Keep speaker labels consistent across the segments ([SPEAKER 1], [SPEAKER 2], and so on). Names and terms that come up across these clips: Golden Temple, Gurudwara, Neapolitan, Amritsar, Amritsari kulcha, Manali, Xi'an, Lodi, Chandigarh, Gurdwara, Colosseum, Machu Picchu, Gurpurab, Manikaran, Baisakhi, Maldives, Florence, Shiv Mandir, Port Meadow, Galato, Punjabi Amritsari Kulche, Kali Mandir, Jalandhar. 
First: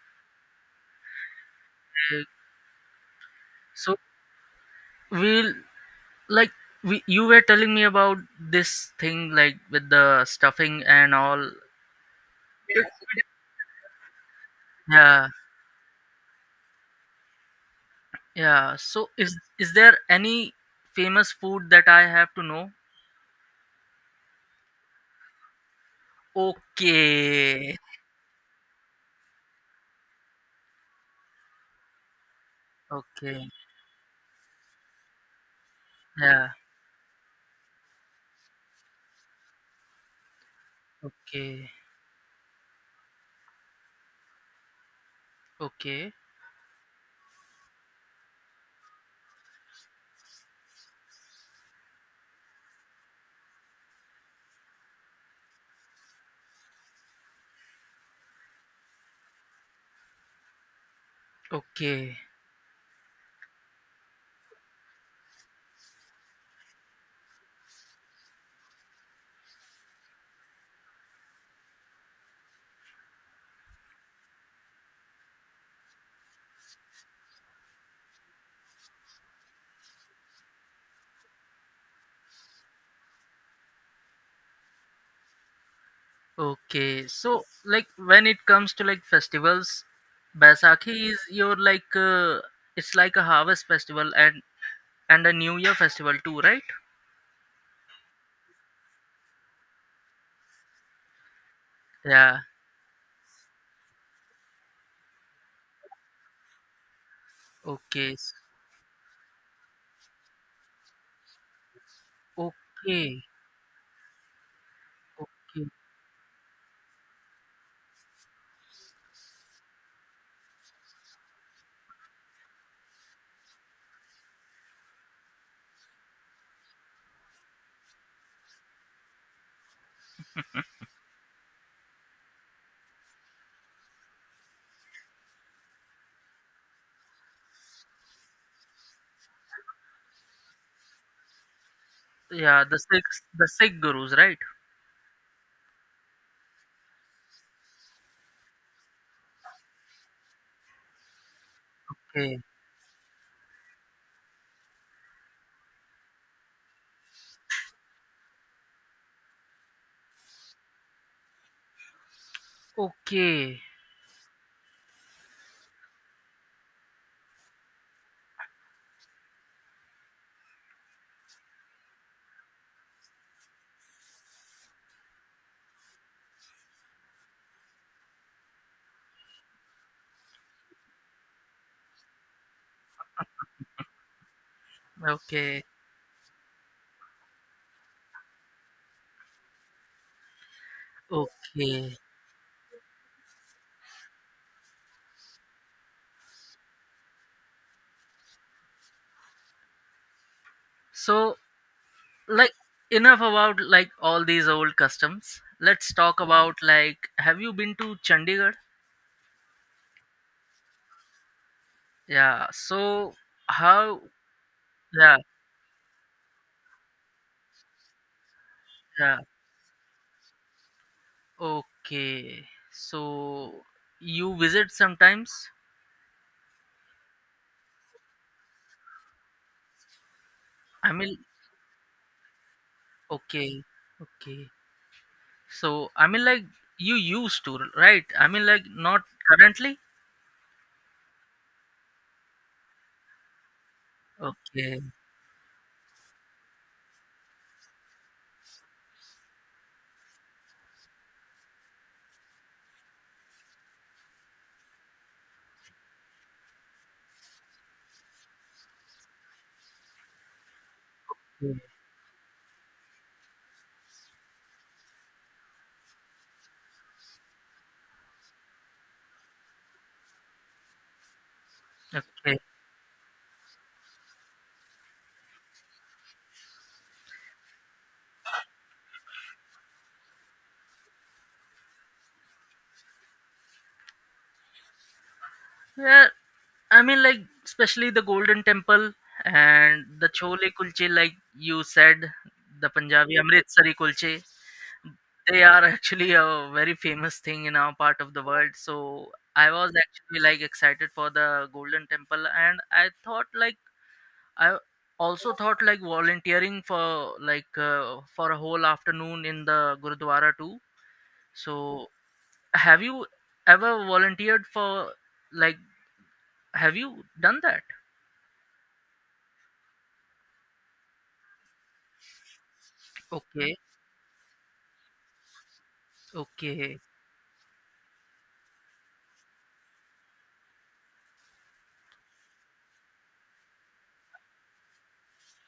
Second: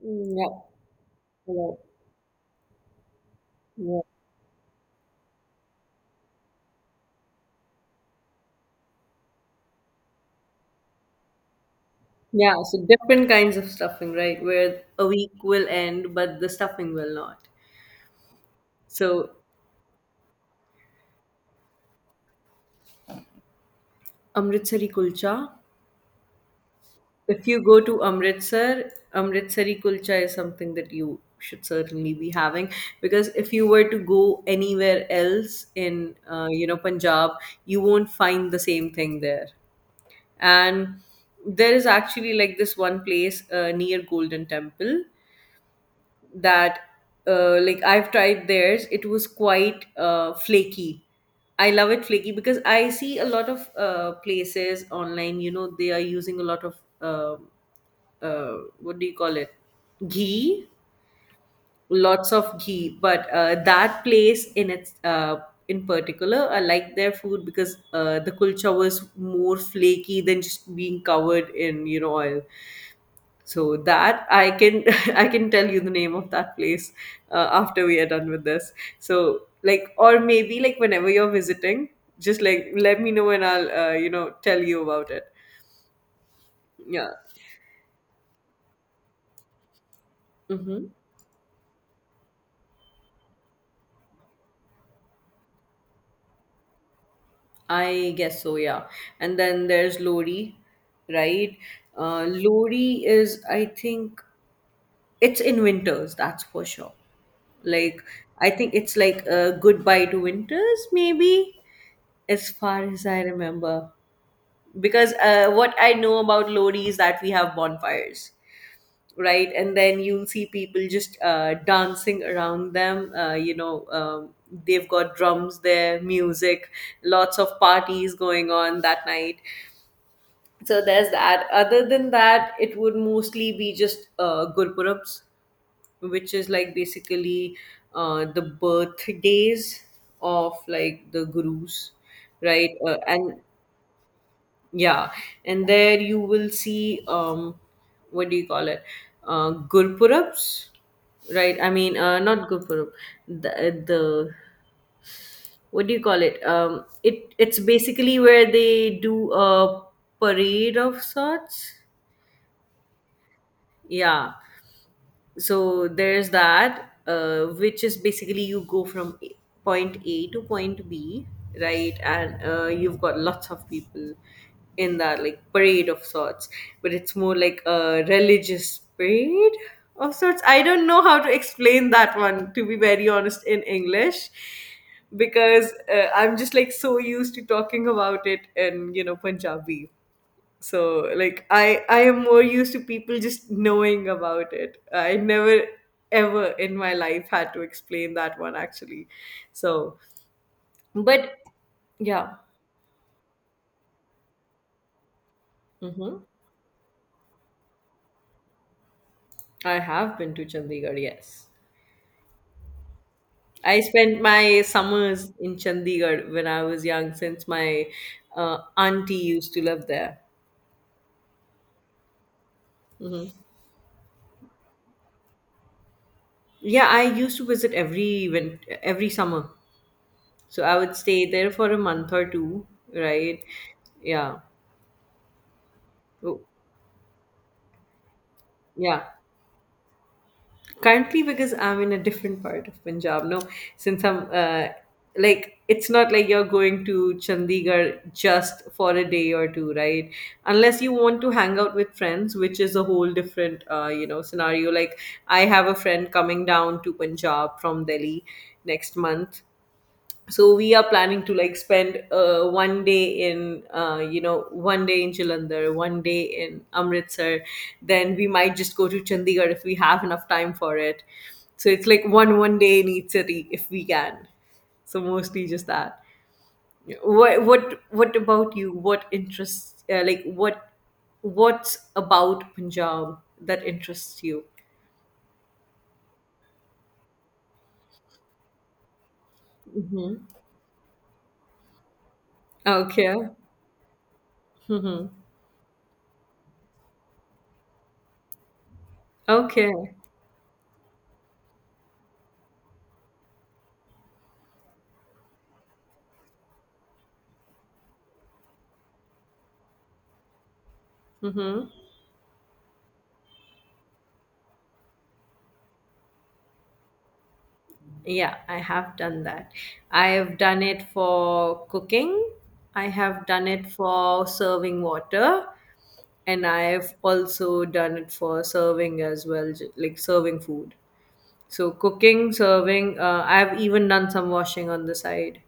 [SPEAKER 1] Mm, Yeah, yeah,
[SPEAKER 2] So
[SPEAKER 1] yeah.
[SPEAKER 2] we'll like you were telling me about this thing like with the stuffing and all.
[SPEAKER 1] Yeah,
[SPEAKER 2] Yeah.
[SPEAKER 1] so different kinds of stuffing, right? Where a
[SPEAKER 2] Yeah,
[SPEAKER 1] week will end, but the stuffing will not.
[SPEAKER 2] yeah. So
[SPEAKER 1] So,
[SPEAKER 2] is there any famous food that I have to know?
[SPEAKER 1] Amritsari kulcha. If you
[SPEAKER 2] Okay.
[SPEAKER 1] go to Amritsar, Amritsari kulcha is something that you should certainly be having because
[SPEAKER 2] Okay.
[SPEAKER 1] if you were to go anywhere else in,
[SPEAKER 2] Yeah.
[SPEAKER 1] you know, Punjab, you won't find the same thing there. And
[SPEAKER 2] Okay.
[SPEAKER 1] there is actually like this one place near Golden Temple
[SPEAKER 2] Okay.
[SPEAKER 1] that like I've tried theirs. It was quite flaky. I love it flaky because I see a lot of places online. You know, they are using a lot of uh, what do you call it? Ghee,
[SPEAKER 2] Okay.
[SPEAKER 1] lots of ghee. But that place in its in particular, I like their food because the kulcha was more flaky than just being covered in you know oil so that I can I can tell you the name of that place after we are done with this, so like or maybe like whenever you're visiting, just like let me know and I'll, you know, tell you about it.
[SPEAKER 2] Okay.
[SPEAKER 1] Yeah.
[SPEAKER 2] So like when it comes to like festivals,
[SPEAKER 1] Mm-hmm.
[SPEAKER 2] Baisakhi is your like it's like a harvest festival and a New Year festival too, right?
[SPEAKER 1] I guess so, yeah. And then there's lori, right?
[SPEAKER 2] Yeah.
[SPEAKER 1] Lori is, I think, it's in winters, that's for sure. Like,
[SPEAKER 2] Okay.
[SPEAKER 1] I think it's like a goodbye to winters, maybe, as far as
[SPEAKER 2] Okay.
[SPEAKER 1] I remember. Because
[SPEAKER 2] Okay.
[SPEAKER 1] what I know about Lodi is that we have bonfires, right? And then you'll see people just dancing around them. They've got drums there, music, lots of parties going on that night. So there's that. Other than that, it would mostly be just Gurpurabs, which is like basically the birthdays of like the gurus,
[SPEAKER 2] Yeah,
[SPEAKER 1] right?
[SPEAKER 2] the six
[SPEAKER 1] And
[SPEAKER 2] the Sikh gurus, right?
[SPEAKER 1] yeah, and there you will see what do you call it? Gurpurabs, right? I mean,
[SPEAKER 2] Okay.
[SPEAKER 1] not Gurpurab. The what do you call it? It's basically where they do a parade of sorts.
[SPEAKER 2] Okay.
[SPEAKER 1] Yeah, so there's that, which is basically you go from point a to point b, right? And you've got lots of people in that like parade of sorts, but it's more like a religious parade of sorts. I don't know how to explain that one, to be very honest, in English,
[SPEAKER 2] Okay.
[SPEAKER 1] because I'm just like so used to talking about it in, you know, Punjabi. So like i
[SPEAKER 2] Okay.
[SPEAKER 1] i am more used to people just knowing about it. I never ever in my life had to explain that one, actually. So, but
[SPEAKER 2] So
[SPEAKER 1] yeah.
[SPEAKER 2] like enough about like all these old customs. Let's talk
[SPEAKER 1] Hmm.
[SPEAKER 2] about like have you been to Chandigarh?
[SPEAKER 1] I have been to Chandigarh, yes.
[SPEAKER 2] Yeah. So
[SPEAKER 1] I
[SPEAKER 2] how
[SPEAKER 1] spent my
[SPEAKER 2] yeah,
[SPEAKER 1] summers in Chandigarh when I was young, since my
[SPEAKER 2] yeah.
[SPEAKER 1] auntie used to live there.
[SPEAKER 2] Okay. So you visit sometimes?
[SPEAKER 1] Yeah, I used to visit every event, every summer, so I
[SPEAKER 2] I
[SPEAKER 1] would
[SPEAKER 2] mean,
[SPEAKER 1] stay there for a month or two, right?
[SPEAKER 2] okay.
[SPEAKER 1] Yeah.
[SPEAKER 2] Okay. So, I mean,
[SPEAKER 1] Oh,
[SPEAKER 2] like, you used to, right? I mean, like, not
[SPEAKER 1] yeah,
[SPEAKER 2] currently?
[SPEAKER 1] currently because I'm in a different part of Punjab, no, since I'm,
[SPEAKER 2] Okay.
[SPEAKER 1] like it's not like you're going to Chandigarh just for a day or two, right? Unless you want to hang out with friends, which is a whole different, you know, scenario. Like, I have a friend coming down to Punjab from Delhi next month, so we are planning to
[SPEAKER 2] Okay.
[SPEAKER 1] like spend, one day in, you know, one day in Jalandhar, one day in Amritsar. Then we might just go to Chandigarh if we have enough time for it. So it's like
[SPEAKER 2] Okay.
[SPEAKER 1] one day in each city if we can. So mostly just that. What about you? What interests, like what, what's about Punjab that interests you?
[SPEAKER 2] Yeah, I mean, like, especially the Golden Temple and the
[SPEAKER 1] Hmm.
[SPEAKER 2] Chole Kulche, like you said, the
[SPEAKER 1] Okay.
[SPEAKER 2] Punjabi Amritsari Kulche,
[SPEAKER 1] Hmm.
[SPEAKER 2] they are actually a very famous thing in our part of the world. So I was
[SPEAKER 1] Okay.
[SPEAKER 2] actually like excited for the Golden Temple, and I also thought like volunteering for like for a whole afternoon in the Gurudwara too.
[SPEAKER 1] Hmm.
[SPEAKER 2] So have you ever volunteered for like have you done that?
[SPEAKER 1] Yeah, I have done that. I have done it for cooking. I have done
[SPEAKER 2] Okay,
[SPEAKER 1] it for serving water, and
[SPEAKER 2] okay,
[SPEAKER 1] I've also done it for serving as well, like serving food. So cooking, serving, I've even done some washing on the side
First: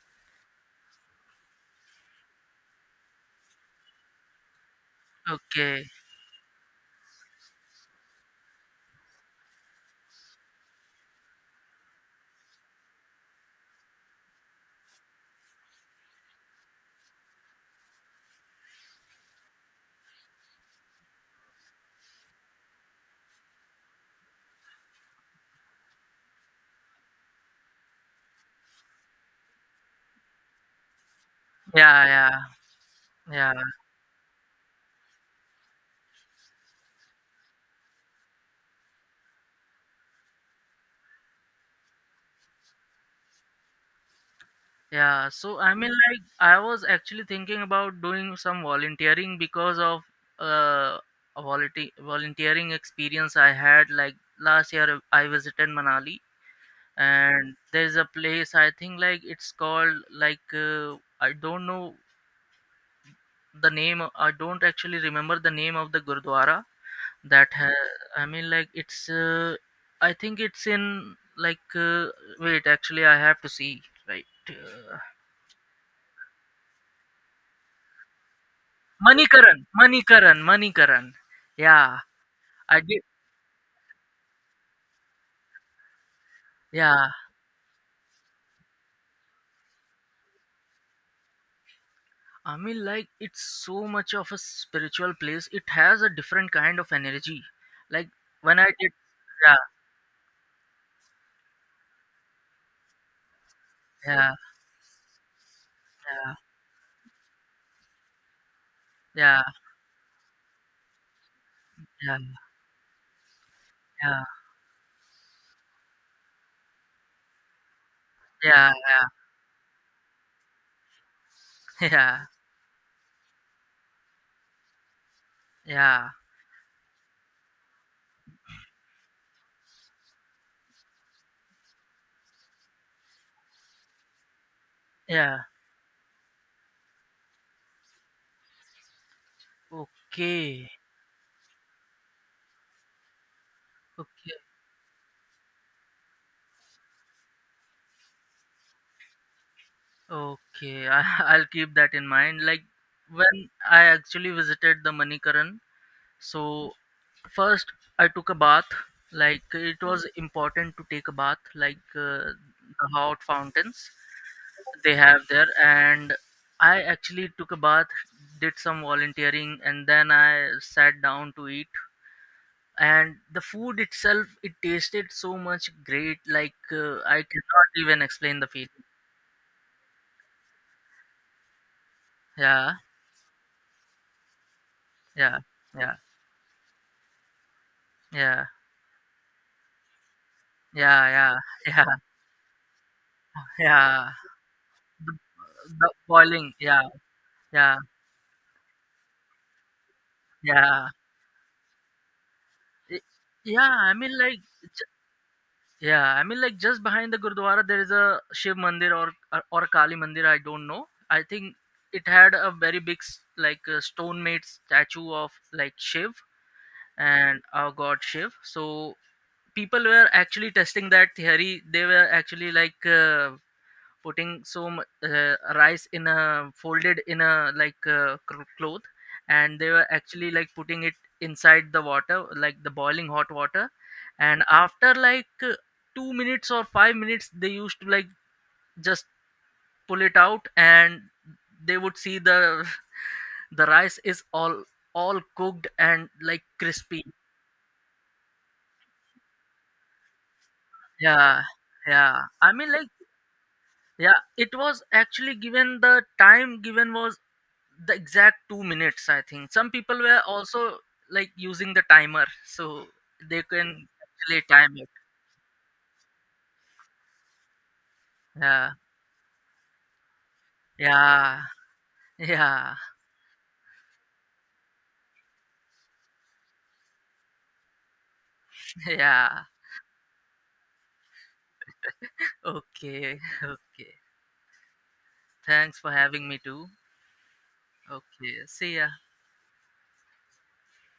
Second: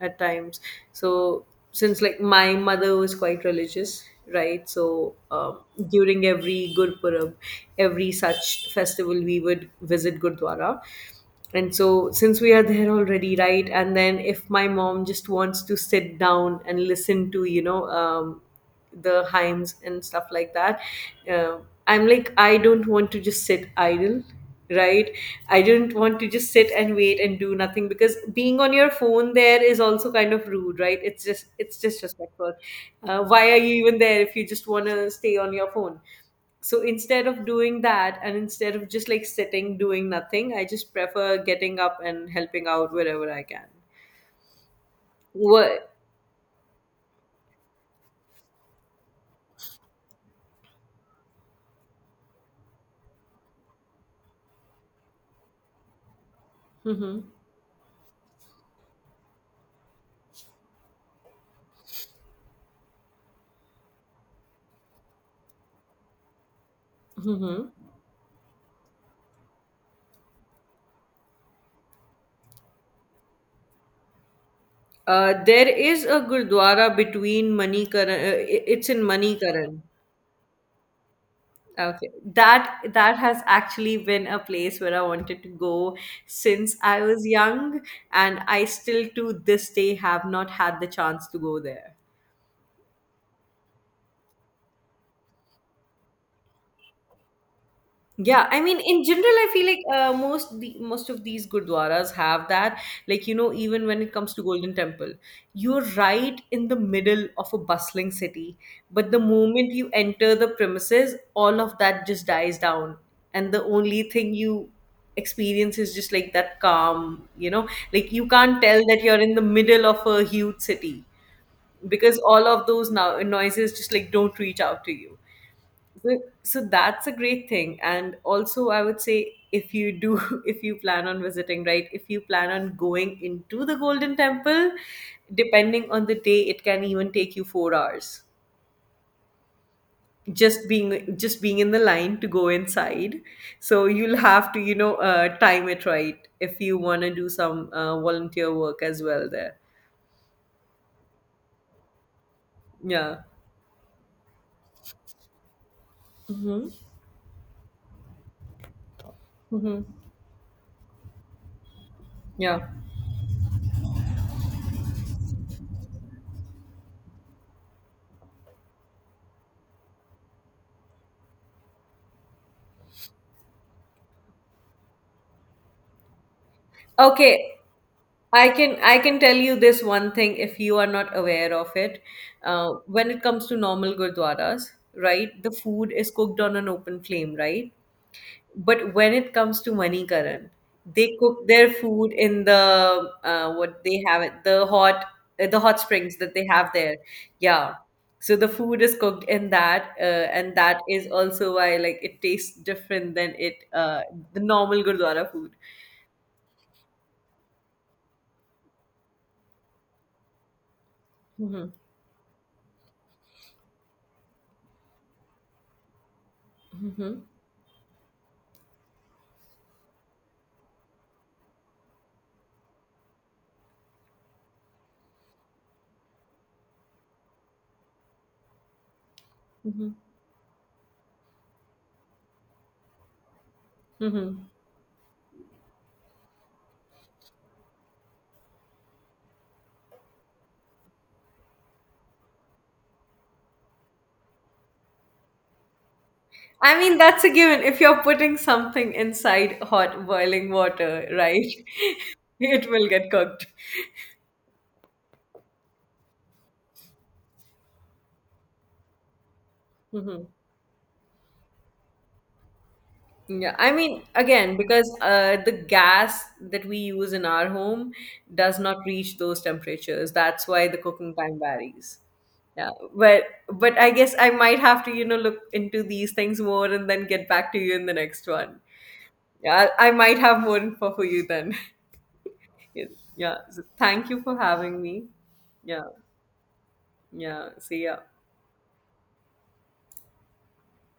[SPEAKER 1] at times. So since like my mother was quite religious, right?
[SPEAKER 2] okay.
[SPEAKER 1] During every Gurpurab, every such festival, we would visit Gurdwara. And so since we are there already, right? And then if my mom just wants to sit down and listen to, you know, the hymns and stuff like that, uh, I'm like, I don't want to just sit idle, right? I don't want to just sit and wait and do nothing, because being on your phone there is also kind of rude, right? It's just, it's
[SPEAKER 2] Yeah,
[SPEAKER 1] disrespectful.
[SPEAKER 2] yeah,
[SPEAKER 1] Why
[SPEAKER 2] yeah,
[SPEAKER 1] are you even there if you just want to stay on your phone? So instead of doing that and instead of just like sitting doing nothing, I just prefer getting up and helping out wherever I can.
[SPEAKER 2] yeah. So I mean
[SPEAKER 1] What?
[SPEAKER 2] like I was actually thinking about doing some volunteering because of uh a volunteering experience I had like last year. I visited Manali
[SPEAKER 1] Hmm.
[SPEAKER 2] and there's a place, I think, like it's called like, I don't actually remember the name of the gurdwara that
[SPEAKER 1] Hmm.
[SPEAKER 2] I mean, like, it's I think it's in, like, wait, actually I have to see. Right,
[SPEAKER 1] There is a gurdwara between Manikaran. It's in
[SPEAKER 2] Manikaran,
[SPEAKER 1] Manikaran.
[SPEAKER 2] Manikaran, Manikaran. Yeah,
[SPEAKER 1] Okay,
[SPEAKER 2] I
[SPEAKER 1] that,
[SPEAKER 2] did.
[SPEAKER 1] that has actually been a place where I wanted to go since I
[SPEAKER 2] Yeah,
[SPEAKER 1] was young, and I still to this day have not had the chance to go there.
[SPEAKER 2] I mean, like, it's so much of a spiritual place, it has a different kind of energy, like
[SPEAKER 1] Yeah,
[SPEAKER 2] when
[SPEAKER 1] I
[SPEAKER 2] I
[SPEAKER 1] mean,
[SPEAKER 2] did
[SPEAKER 1] in general, I
[SPEAKER 2] yeah,
[SPEAKER 1] feel like most the, most of these gurdwaras have that. Like you know, even when it
[SPEAKER 2] yeah,
[SPEAKER 1] comes to Golden Temple, you're
[SPEAKER 2] yeah,
[SPEAKER 1] right in the middle of a bustling city, but the
[SPEAKER 2] yeah.
[SPEAKER 1] moment you enter the premises, all of that
[SPEAKER 2] Yeah,
[SPEAKER 1] just dies down, and the only
[SPEAKER 2] yeah,
[SPEAKER 1] thing you experience is just like that calm. You know, like you can't
[SPEAKER 2] yeah,
[SPEAKER 1] tell that you're in the middle of a huge city
[SPEAKER 2] yeah,
[SPEAKER 1] because
[SPEAKER 2] yeah,
[SPEAKER 1] all of those now noises just like don't reach out to you.
[SPEAKER 2] yeah,
[SPEAKER 1] So that's a great thing. And also I would say, if you do if you plan on visiting, right, if you plan on going into the Golden Temple,
[SPEAKER 2] yeah.
[SPEAKER 1] depending on the day it can even take you 4 hours,
[SPEAKER 2] Okay,
[SPEAKER 1] just being just being in the line to go inside. So you'll
[SPEAKER 2] okay,
[SPEAKER 1] have to, you know, time it right if you want to do some, volunteer work as well there.
[SPEAKER 2] okay. I, I'll keep that in mind. Like
[SPEAKER 1] Yeah.
[SPEAKER 2] when I actually visited the Manikaran,
[SPEAKER 1] Mm-hmm.
[SPEAKER 2] so first I took a bath. Like it
[SPEAKER 1] Mm-hmm.
[SPEAKER 2] was important to take a bath, like
[SPEAKER 1] Yeah.
[SPEAKER 2] the hot fountains they have there, and I actually took a bath, did some volunteering, and then I sat down to eat. And the food itself, it tasted so much great, like I
[SPEAKER 1] Okay.
[SPEAKER 2] cannot even explain the
[SPEAKER 1] I can,
[SPEAKER 2] feeling.
[SPEAKER 1] I can tell you this one thing if you are not aware of it.
[SPEAKER 2] Yeah,
[SPEAKER 1] When it comes to normal gurdwaras,
[SPEAKER 2] yeah,
[SPEAKER 1] right, the food
[SPEAKER 2] yeah,
[SPEAKER 1] is cooked on an open flame, right?
[SPEAKER 2] yeah,
[SPEAKER 1] But when it comes to Manikaran,
[SPEAKER 2] yeah,
[SPEAKER 1] they
[SPEAKER 2] yeah,
[SPEAKER 1] cook their
[SPEAKER 2] yeah,
[SPEAKER 1] food in the, what they
[SPEAKER 2] yeah,
[SPEAKER 1] have it, the hot,
[SPEAKER 2] the,
[SPEAKER 1] the hot
[SPEAKER 2] the
[SPEAKER 1] springs that they
[SPEAKER 2] boiling,
[SPEAKER 1] have
[SPEAKER 2] yeah,
[SPEAKER 1] there. Yeah.
[SPEAKER 2] yeah,
[SPEAKER 1] So the food is cooked in that, and that
[SPEAKER 2] yeah.
[SPEAKER 1] is also why like it tastes
[SPEAKER 2] I-
[SPEAKER 1] different than it,
[SPEAKER 2] yeah i mean like
[SPEAKER 1] the normal
[SPEAKER 2] j-
[SPEAKER 1] gurdwara food.
[SPEAKER 2] yeah, I mean, like, just behind the gurdwara there is a shiv mandir or kali mandir, I don't know. I think
[SPEAKER 1] Hmm.
[SPEAKER 2] it had a very big like a stone made statue of like Shiv,
[SPEAKER 1] Hmm.
[SPEAKER 2] and our god Shiv. So people were actually testing that theory. They were actually, like, putting some rice in a folded, in a like cr- cloth, and they were
[SPEAKER 1] Hmm.
[SPEAKER 2] actually like putting it inside the water, like the boiling hot water. And
[SPEAKER 1] Hmm.
[SPEAKER 2] after like 2 minutes or 5 minutes they used to, like, just pull it out, and they would see the the rice is all cooked and like
[SPEAKER 1] I mean,
[SPEAKER 2] crispy.
[SPEAKER 1] that's a given. If you're putting something inside hot boiling water,
[SPEAKER 2] Yeah,
[SPEAKER 1] right,
[SPEAKER 2] yeah, I mean,
[SPEAKER 1] it
[SPEAKER 2] like,
[SPEAKER 1] will get cooked.
[SPEAKER 2] yeah, it was actually given, the time given was the exact 2 minutes, I think. Some people
[SPEAKER 1] Hmm.
[SPEAKER 2] were also like using the timer so they
[SPEAKER 1] Yeah, I
[SPEAKER 2] can
[SPEAKER 1] mean,
[SPEAKER 2] actually
[SPEAKER 1] again,
[SPEAKER 2] time it.
[SPEAKER 1] because the gas that we use in our home does
[SPEAKER 2] Yeah,
[SPEAKER 1] not reach those temperatures. That's why the cooking time
[SPEAKER 2] yeah,
[SPEAKER 1] varies. Yeah,
[SPEAKER 2] yeah,
[SPEAKER 1] but I guess I might have to, you know, look into these things more and then get back to you in the next one.
[SPEAKER 2] yeah.
[SPEAKER 1] Yeah, I might have more info for you then.
[SPEAKER 2] Okay,
[SPEAKER 1] Yeah, so
[SPEAKER 2] okay.
[SPEAKER 1] thank you for having me.
[SPEAKER 2] Thanks
[SPEAKER 1] Yeah.
[SPEAKER 2] for having me too.
[SPEAKER 1] Yeah, see ya.
[SPEAKER 2] Okay, see ya.